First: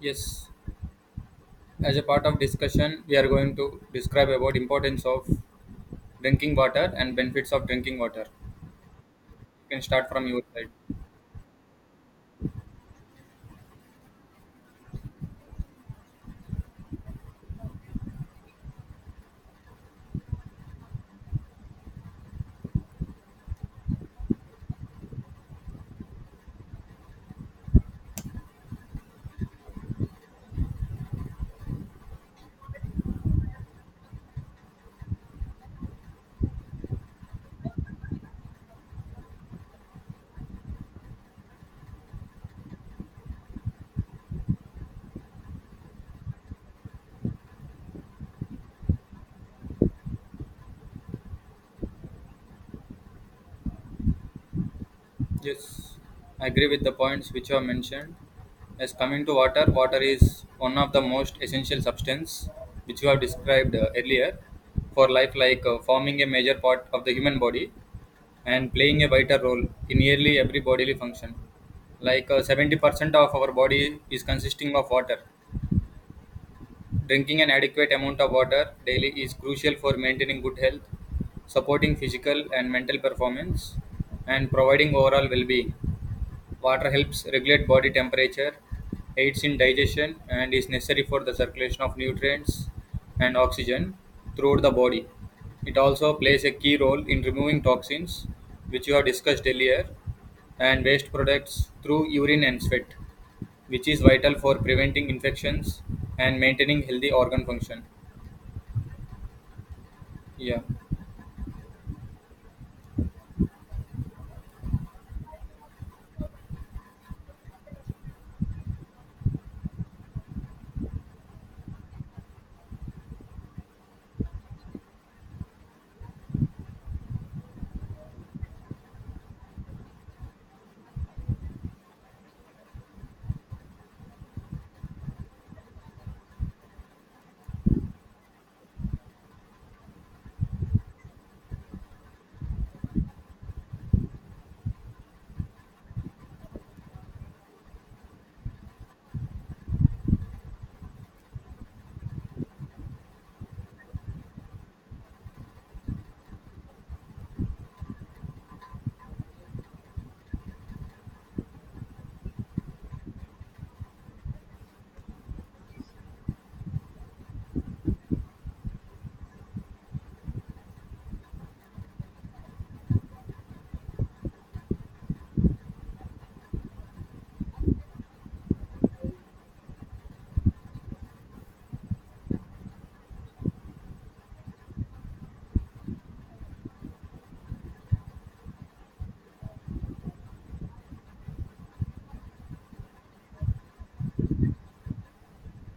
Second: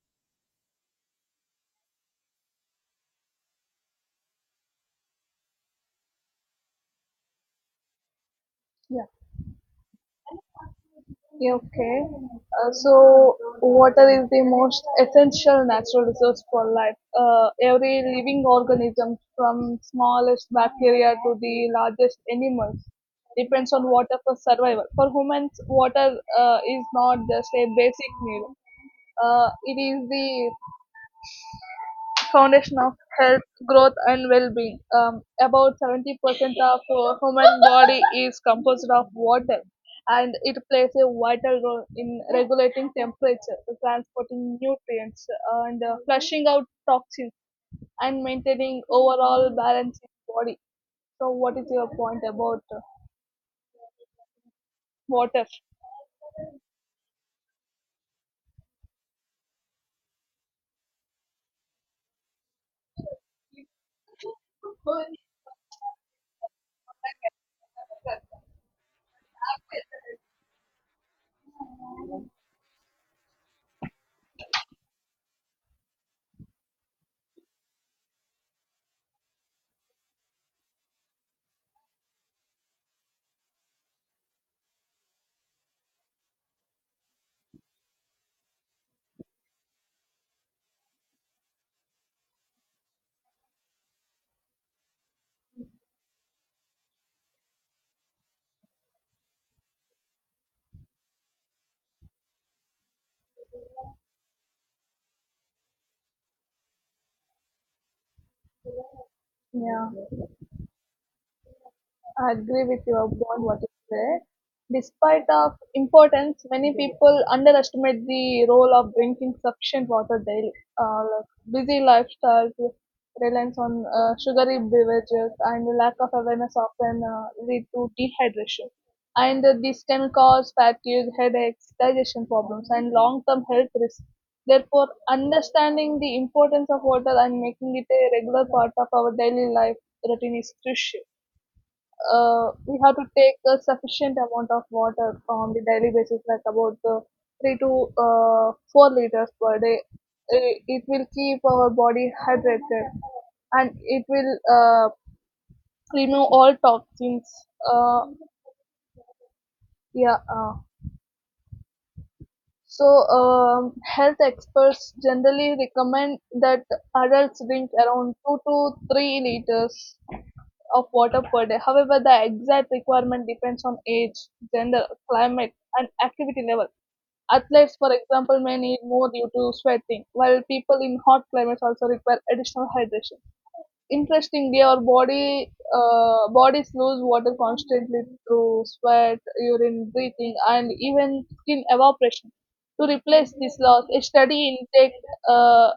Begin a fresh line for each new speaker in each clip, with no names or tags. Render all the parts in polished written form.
Yes, as a part of discussion, we are going to describe about importance of drinking water and benefits of drinking water.
Yeah.
You can start from your side.
Yeah, okay. Water is the most essential natural resource for life. Every living organism, from smallest bacteria to the largest animals, depends on water for survival. For humans, water is not just a basic need. It is the foundation of health, growth, and well-being. About 70% of human body is composed of water, and it plays a vital role in regulating temperature, transporting nutrients, and flushing out toxins, and maintaining overall balance in the body. So, what is your point about water?
Yes, I agree with the points which you have mentioned. As coming to water, water is one of the most essential substance which you have described earlier for life, like forming a major part of the human body and playing a vital role in nearly every bodily function. Like 70% of our body is consisting of water Drinking An adequate amount of water daily is crucial for maintaining good health, supporting physical and mental performance, and providing overall well being. Water helps regulate body temperature, aids in digestion, and is necessary for the circulation of nutrients and oxygen throughout the body. It also plays a key role in removing toxins, which you have discussed earlier, and waste products through urine and sweat, which is vital for preventing infections and maintaining healthy organ function.
Yeah.
Yeah.
I agree with you about what you said. Despite of importance, many people underestimate the role of drinking sufficient water daily. Uh, like busy lifestyles, reliance on sugary beverages, and lack of awareness often lead to dehydration. And this can cause fatigue, headaches, digestion problems, and long-term health risks. Therefore, understanding the importance of water and making it a regular part of our daily life routine is crucial. We have to take a sufficient amount of water on the daily basis, like about three to 4 liters per day. It will keep our body hydrated and it will remove all toxins. Uh, yeah. Uh, health experts generally recommend that adults drink around 2 to 3 liters of water per day. However, the exact requirement depends on age, gender, climate, and activity level. Athletes, for example, may need more due to sweating, while people in hot climates also require additional hydration. Interestingly, our body bodies lose water constantly through sweat, urine, breathing, and even skin evaporation. To replace this loss, a steady intake uh,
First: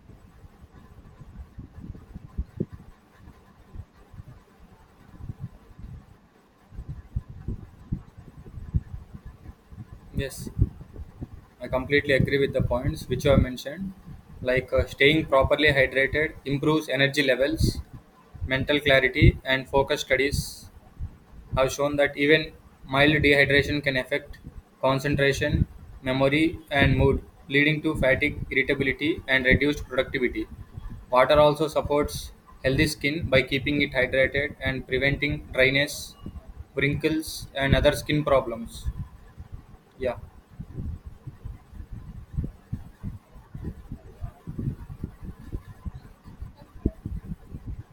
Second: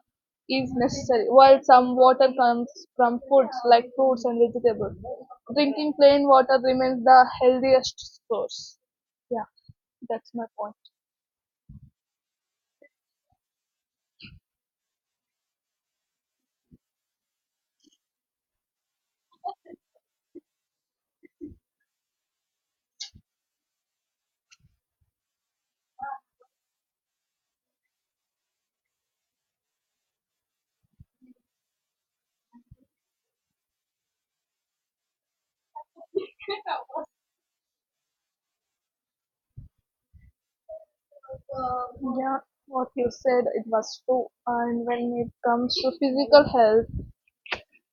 is necessary. While some water comes from foods like fruits and vegetables, drinking plain water remains the healthiest source. Yeah, that's my
Yes.
point.
I completely agree with the points which you have mentioned. Like staying properly hydrated improves energy levels, mental clarity, and focus. Studies have shown that even mild dehydration can affect concentration, memory, and mood, leading to fatigue, irritability, and reduced productivity. Water also supports healthy skin by keeping it hydrated and preventing dryness, wrinkles, and other skin problems. Yeah.
Yeah, what you said, it was true. And when it comes to physical health,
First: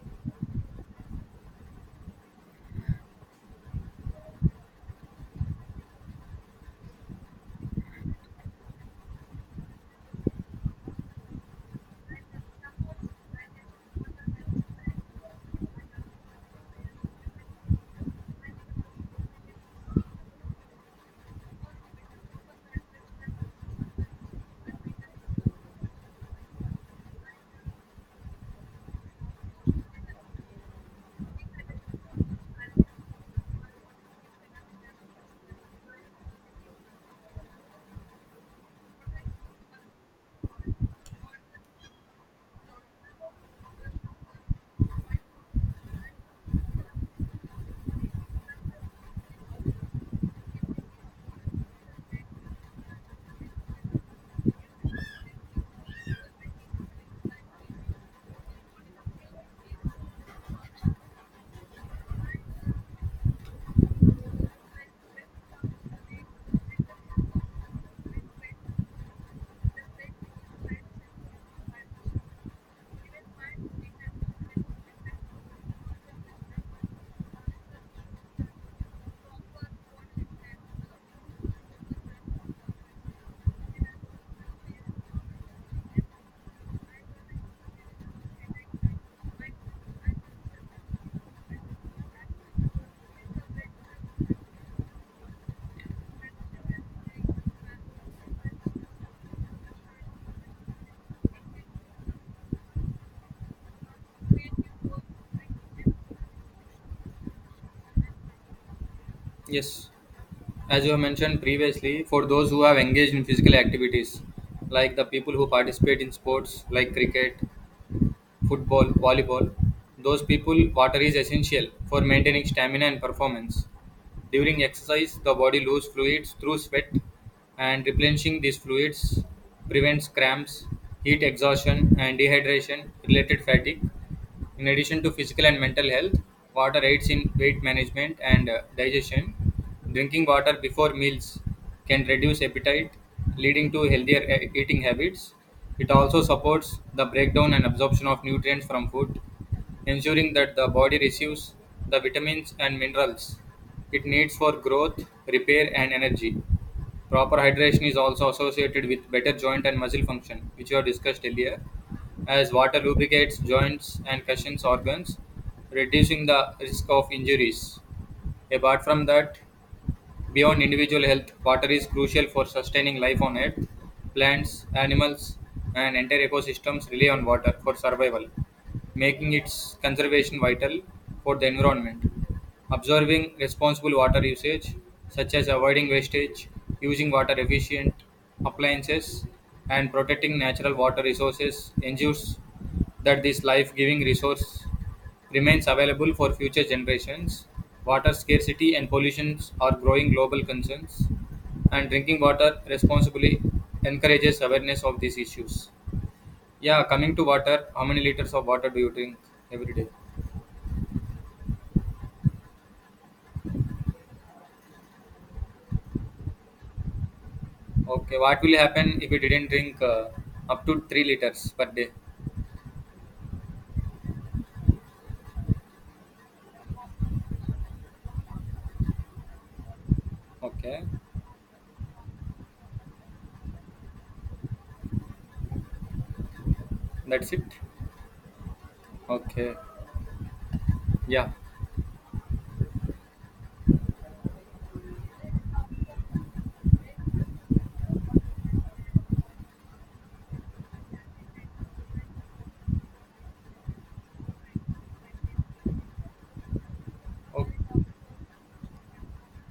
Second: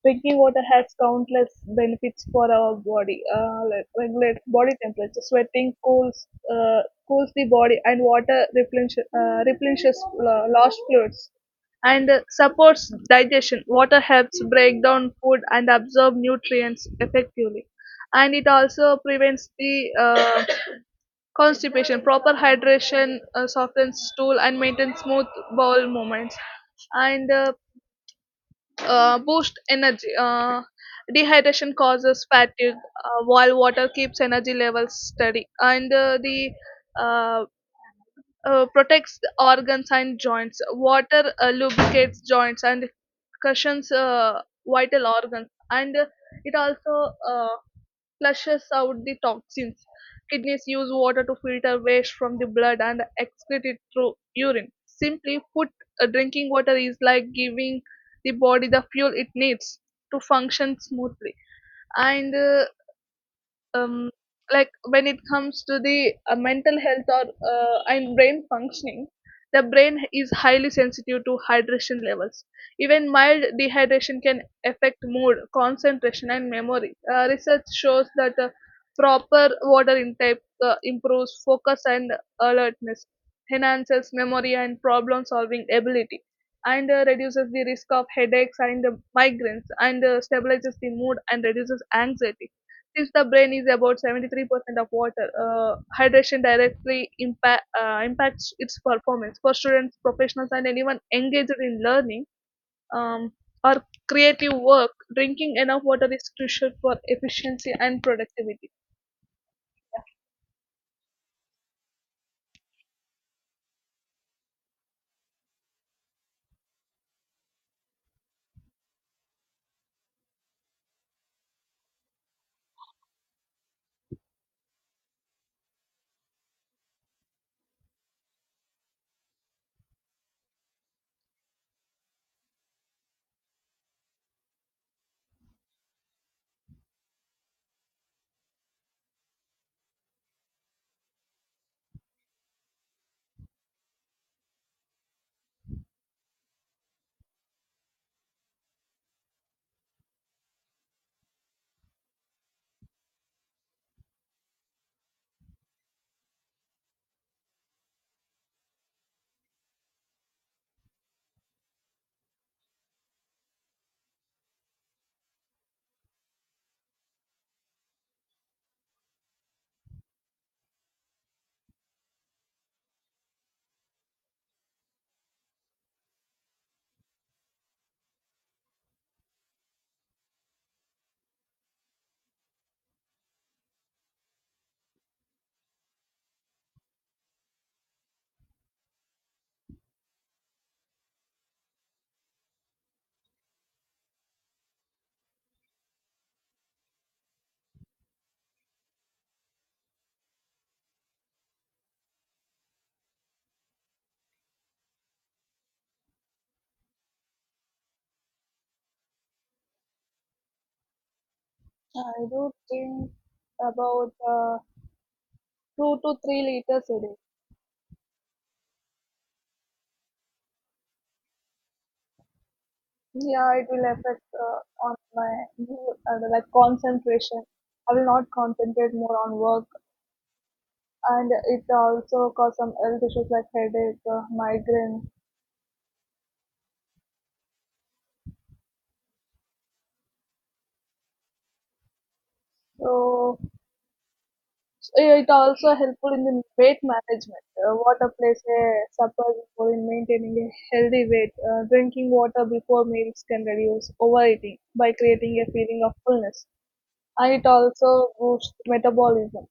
drinking water has countless benefits for our body. Like regulates body temperature. Sweating uh, cools the body, and water replenishes lost fluids and supports digestion. Water helps break down food and absorb nutrients effectively, and it also prevents the constipation. Proper hydration softens stool and maintains smooth bowel movements. And boost energy. Dehydration causes fatigue, while water keeps energy levels steady, and the uh, protects the organs and joints. Water lubricates joints and cushions vital organs, and it also flushes out the toxins. Kidneys use water to filter waste from the blood and excrete it through urine. Simply put, drinking water is like giving the body the fuel it needs to function smoothly. And um, like when it comes to the mental health or and brain functioning, the brain is highly sensitive to hydration levels. Even mild dehydration can affect mood, concentration, and memory. Research shows that proper water intake improves focus and alertness, enhances memory and problem solving ability, and reduces the risk of headaches and migraines, and stabilizes the mood and reduces anxiety. Since the brain is about 73% of water, hydration directly impacts its performance. For students, professionals, and anyone engaged in learning um, or creative work, drinking enough water is crucial for efficiency and productivity.
Yes. As you have mentioned previously, for those who have engaged in physical activities, like the people who participate in sports like cricket, football, volleyball, those people, water is essential for maintaining stamina and performance. During exercise, the body loses fluids through sweat, and replenishing these fluids prevents cramps, heat exhaustion, and dehydration related fatigue. In addition to physical and mental health, water aids in weight management and digestion. Drinking water before meals can reduce appetite, leading to healthier eating habits. It also supports the breakdown and absorption of nutrients from food, ensuring that the body receives the vitamins and minerals it needs for growth, repair, and energy. Proper hydration is also associated with better joint and muscle function, which we have discussed earlier, as water lubricates joints and cushions organs, reducing the risk of injuries. Apart from that, beyond individual health, water is crucial for sustaining life on Earth. Plants, animals, and entire ecosystems rely on water for survival, making its conservation vital for the environment. Observing responsible water usage, such as avoiding wastage, using water efficient appliances, and protecting natural water resources, ensures that this life-giving resource remains available for future generations. Water scarcity and pollution are growing global concerns, and drinking water responsibly encourages awareness of these issues. Yeah, coming to water, how many liters of water do you drink every day?
I do think about 2 to 3 liters a day.
Okay, what will happen if you didn't drink up to 3 liters per day?
Yeah, it will affect on my mood, like concentration. I will not concentrate more on work,
Okay,
and it also cause some health issues like headache, migraine.
that's it. Okay, yeah.
So it also helpful in the weight management. Water plays a surprise role in maintaining a healthy weight. Drinking water before meals can reduce overeating by creating a feeling of fullness, and it
Okay.
also boosts metabolism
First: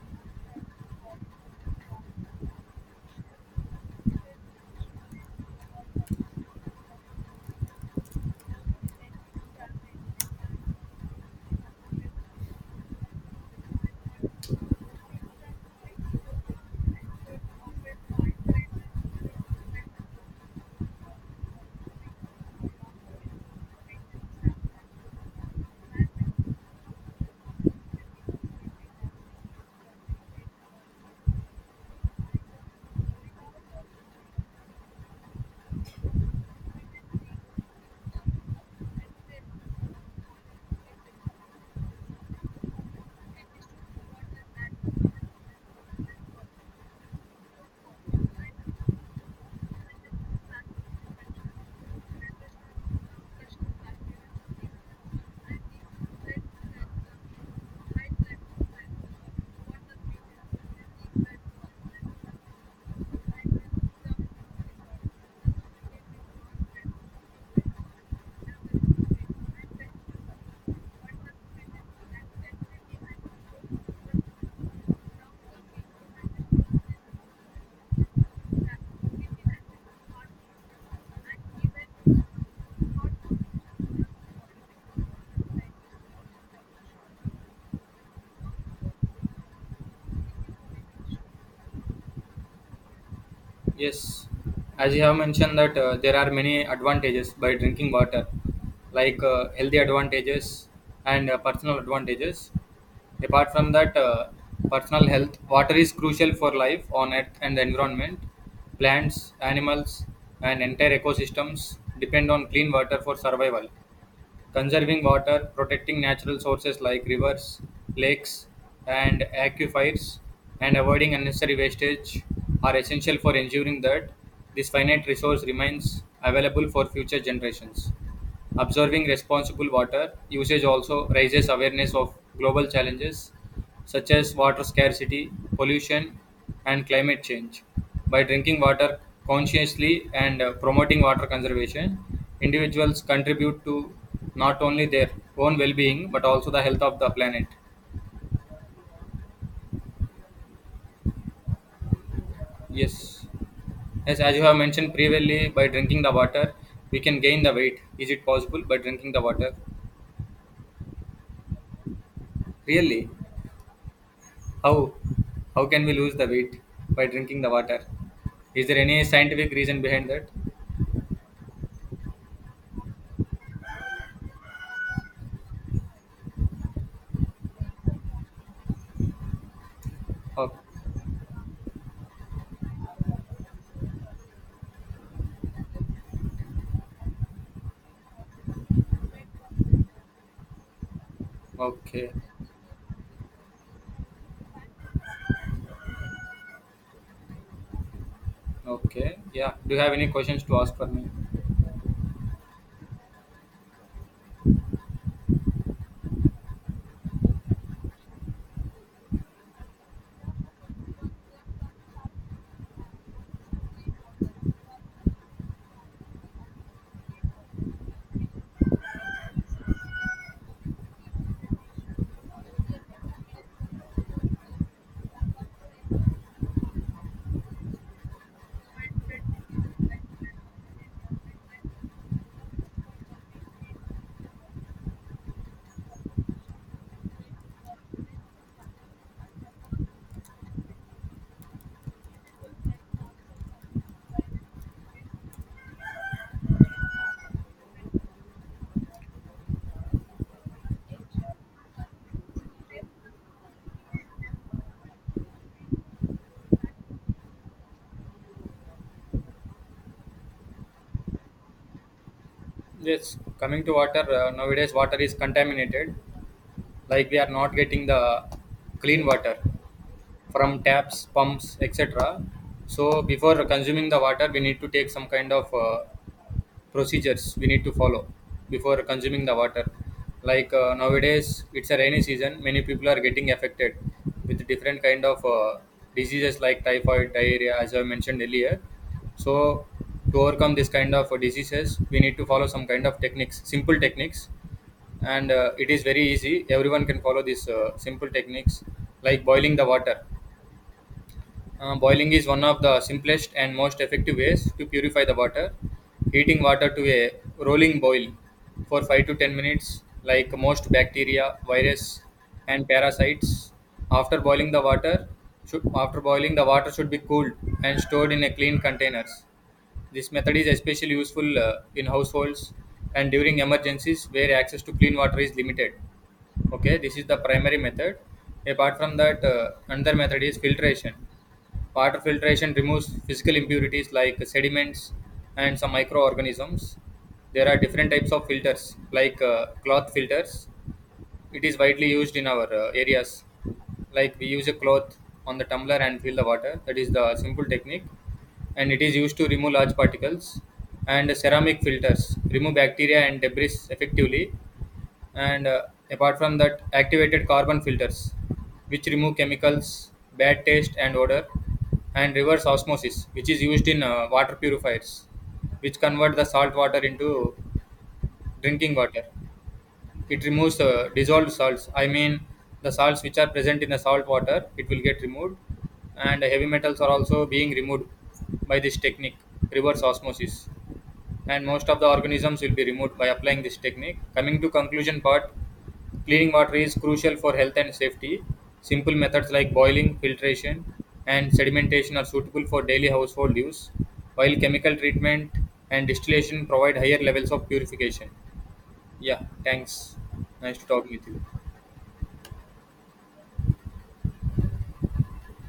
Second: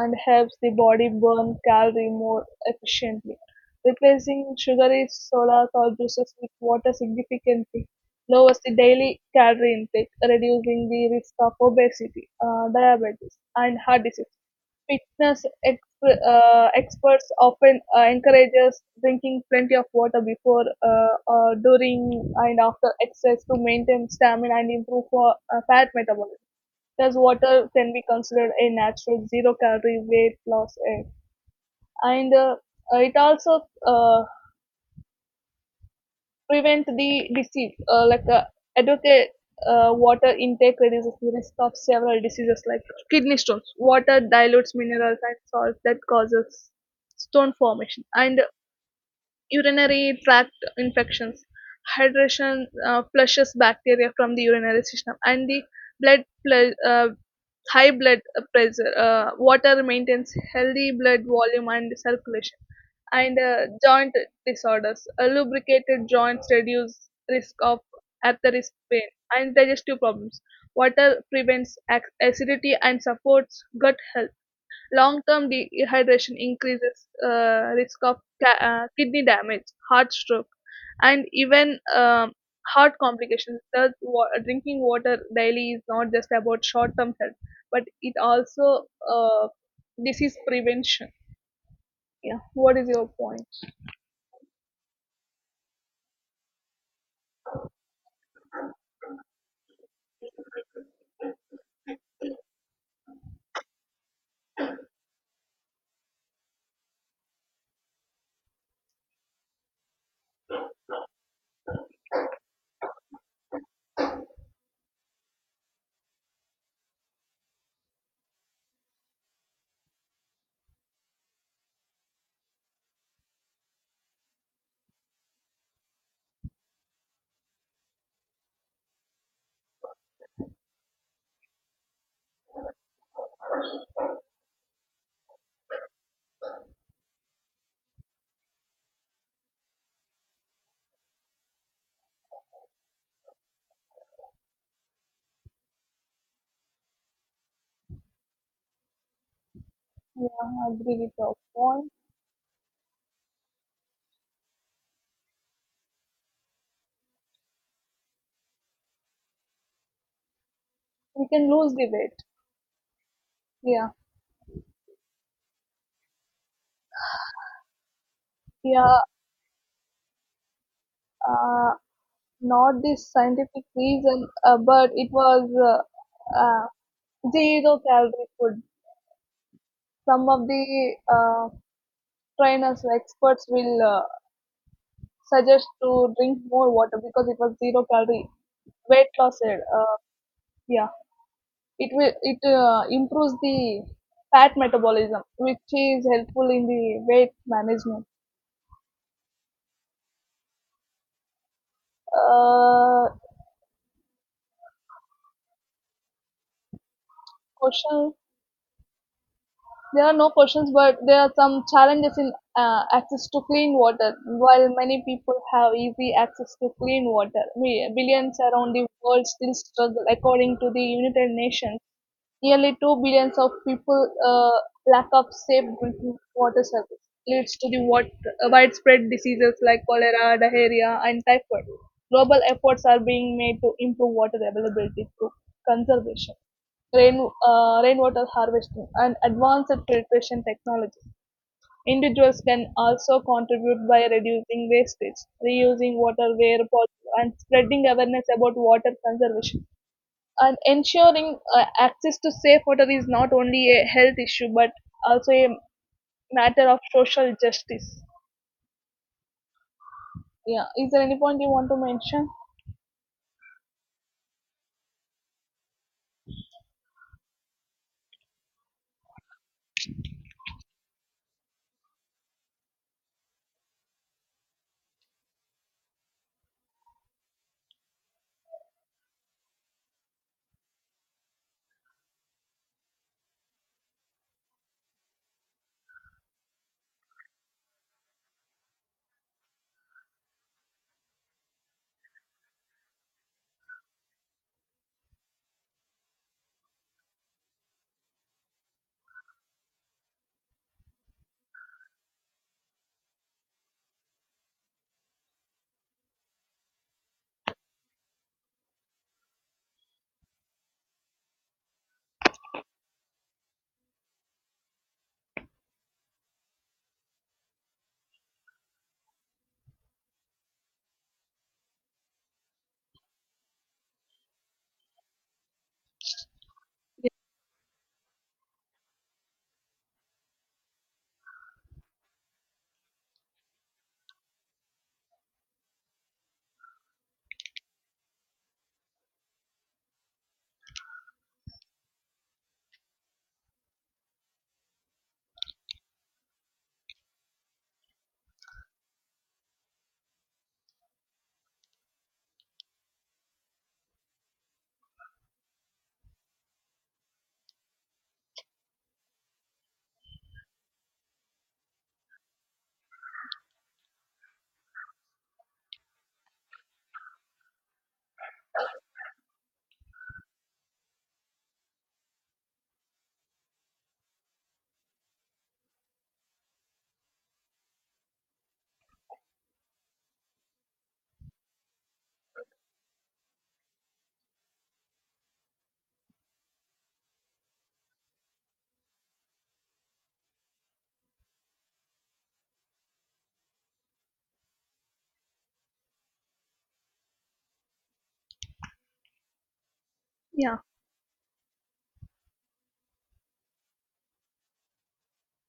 and helps the body burn calorie more efficiently. Replacing sugary sodas or juices with water significantly lowers the daily calorie intake, reducing the risk of obesity, diabetes, and heart disease. Fitness experts often encourage us drinking plenty of water before, during, and after exercise to maintain stamina and improve fat metabolism. Thus, water can be considered a natural zero calorie weight loss aid, and it also prevent the disease. Like educate water intake reduces the risk of several diseases like kidney stones. Water dilutes minerals and salts that causes stone formation and urinary tract infections. Hydration flushes bacteria from the urinary system, and blood ple- uh, high blood pressure, water maintains healthy blood volume and circulation, and joint disorders. Lubricated joints reduce risk of arthritis pain and digestive problems. Water prevents acidity and supports gut health. Long-term dehydration increases risk of kidney damage, heart stroke, and even heart complications. Thus, drinking water daily is not just about short-term health, but it also uh, disease prevention. Yeah. What is your point?
Yes, as you have mentioned that there are many advantages by drinking water, like healthy advantages and personal advantages. Apart from that, personal health, water is crucial for life on earth and the environment. Plants, animals, and entire ecosystems depend on clean water for survival. Conserving water, protecting natural sources like rivers, lakes, and aquifers, and avoiding unnecessary wastage are essential for ensuring that this finite resource remains available for future generations. Observing responsible water usage also raises awareness of global challenges such as water scarcity, pollution, and climate change. By drinking water consciously and promoting water conservation, individuals contribute to not only their own well being but also the health of the planet.
Yeah, I agree with your point.
Yes. Yes, as you have mentioned previously, by drinking the water, we can gain the weight. Is it possible by drinking the water?
We can lose the weight.
Really?
Yeah.
How how can we lose the weight by drinking the water? Is there
Yeah.
any scientific reason behind that?
Uh, not this scientific reason, but it was zero calorie food. Some of
Oh,
the trainers, experts will suggest to drink more water because it was zero calorie weight loss aid. Yeah, it
okay,
will it uh, improves the fat metabolism, which is helpful in the weight management.
okay, yeah. Do you have any questions to ask for me?
Uh, question. There are no questions, but there are some challenges in access to clean water. While many people have easy access to clean water, we, billions around the world still struggle, according to the United Nations. Nearly 2 billion of people uh, lack of safe drinking water service leads to the widespread diseases like cholera, diarrhea, and typhoid. Global efforts are being made to improve water availability through conservation, rainwater harvesting, and advanced filtration technology. Individuals can also contribute by reducing wastage, reusing water where possible, and spreading awareness about water conservation, and ensuring access to safe water is not only a health issue but also a matter of social justice. Yeah, is there any point you want to mention?
Yes, coming to water, nowadays water is contaminated. Like we are not getting the clean water from taps, pumps, etc. So before consuming the water, we need to take some kind of procedures we need to follow before consuming the water, like nowadays it's a rainy season, many people are getting affected with different kind of diseases like typhoid, diarrhea, as I mentioned earlier. So to overcome this kind of diseases we need to follow some kind of techniques, simple techniques, and it is very easy, everyone can follow these simple techniques, like boiling the water. Boiling is one of the simplest and most effective ways to purify the water. Heating water to a rolling boil for 5 to 10 minutes, like most bacteria, virus, and parasites. After boiling the water, after boiling the water should be cooled and stored in a clean containers. This method is especially useful in households and during emergencies where access to clean water is limited. Okay, this is the primary method. Apart from that, another method is filtration. Water filtration removes physical impurities like sediments and some microorganisms. There are different types of filters, like cloth filters. It is widely used in our areas. Like we use a cloth on the tumbler and fill the water. That is the simple technique. And it is used to remove large particles. And ceramic filters remove bacteria and debris effectively, and apart from that, activated carbon filters which remove chemicals, bad taste and odor, and reverse osmosis which is used in water purifiers, which convert the salt water into drinking water. It removes dissolved salts. I mean, the salts which are present in the salt water, it will get removed, and heavy metals are also being removed by this technique, reverse osmosis, and most of the organisms will be removed by applying this technique. Coming to conclusion part, cleaning water is crucial for health and safety. Simple methods like boiling, filtration, and sedimentation are suitable for daily household use, while chemical treatment and distillation provide higher levels of purification. Yeah, thanks. Nice
Yeah.
to talk with you.